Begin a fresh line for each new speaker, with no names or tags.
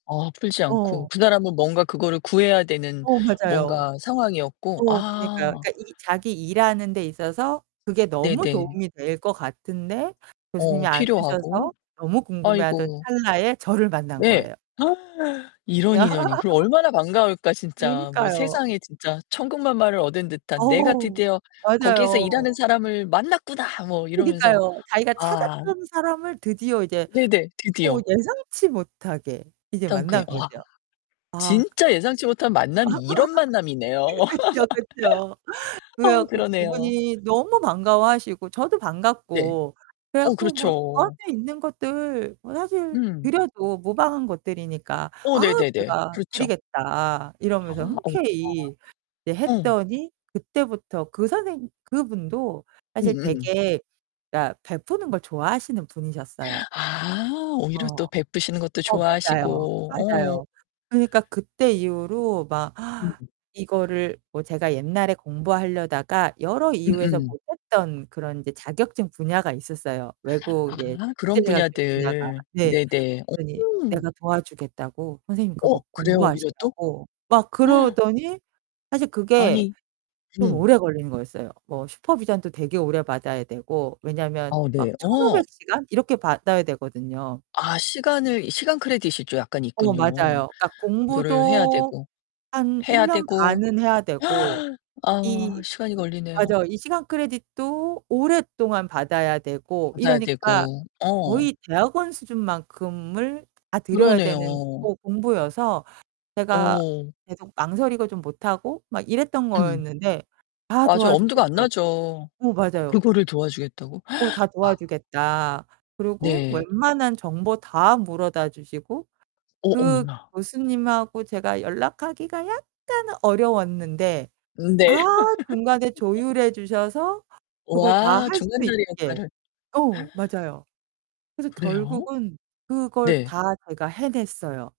어 풀지 않고
어.
그 사람은 뭔가 그거를 구해야 되는
어 맞아요.
뭔가 상황이었고?
어 그니까요.
아.
그러니까 이 자기 일하는 데 있어서 그게 너무
네네.
도움이 될 것 같은데
어
교수님이 안
필요하고.
주셔서 너무 궁금해 하던
아이고.
찰나에 저를 만난
네.
거예요.
이런 인연이 그럼 얼마나 반가울까, 진짜. 뭐
그러니까요.
세상에 진짜 천군만마를 얻은 듯한 "내가
어
드디어 거기에서 일하는
맞아요.
사람을 만났구나." 뭐 이러면서
그니까요. 자기가
아
찾았던 사람을 드디어 이제
네네.
어
드디어.
예상치 못하게 이제
떤 게
만난
와
거죠. 아
진짜 예상치 못한 만남이 이런 만남이네요.
그 그쵸, 그쵸. 그래
어
갖고
그러네요.
그분이 너무 반가워하시고 저도
네.
반갑고 그래
어
갖고 뭐 저한테
그렇죠.
있는 것들 뭐 사실
음.
드려도 무방한 것들이니까
오
"아
네네네.
제가
그렇죠.
드리겠다." 이러면서
오
흔쾌히 이제
아. 음.
했더니 그때부터 그 선생님 그분도 사실
음음.
되게 그러니까 베푸는 걸 좋아하시는 분이셨어요.
아 오히려
어.
또 베푸시는 것도
어 맞아요.
좋아하시고. 어.
맞아요. 그니까 그때 이후로 막
음음.
이거를 뭐 제가 옛날에 공부하려다가 여러 이유에서
음음.
못했던 그런 이제 자격증 분야가 있었어요, 외국 이제
아
국제
그런
자격증 분야가.
분야들.
네.
네네.
그랬더니
오.
내가 도와주겠다고 선생님 그거
어 그래요? 오히려 또?
공부하시라고 막 그러더니 사실 그게
아니
좀
음.
오래 걸린 거였어요. 뭐 슈퍼비전도 되게 오래 받아야 되고 왜냐면
어
막
네. 어.
1,500 시간 이렇게 받아야 되거든요.
아 시간을 시간 크레딧이 좀 약간
어
있군요.
맞아요. 그러니까
그거를 해야
공부도
되고,
한
해야
1 년
되고.
반은 해야 되고
아
이
시간이
이
걸리네요.
맞아 이 시간 크레딧도 오랫동안 받아야 되고
받아야
이러니까
되고. 어.
거의 대학원 수준만큼을 다 들여야 되는
그러네요.
어 공부여서 제가
어.
계속 망설이고 좀 못하고 막 이랬던
음.
거였는데 다
맞아요. 엄두가 안
도와주겠다고
나죠.
어 맞아요.
그거를 도와주겠다고.
어 "다
와.
도와주겠다." 그러고
네.
웬만한 정보 다 물어다 주시고
어
그
어머나.
교수님하고 제가 연락하기가 약간 어려웠는데 다
네.
중간에 조율해 주셔서 그걸 다
와,
할 수
중간 다리
있게
역할을.
어 맞아요. 그래서
그래요?
결국은 그걸
네.
다 제가 해냈어요.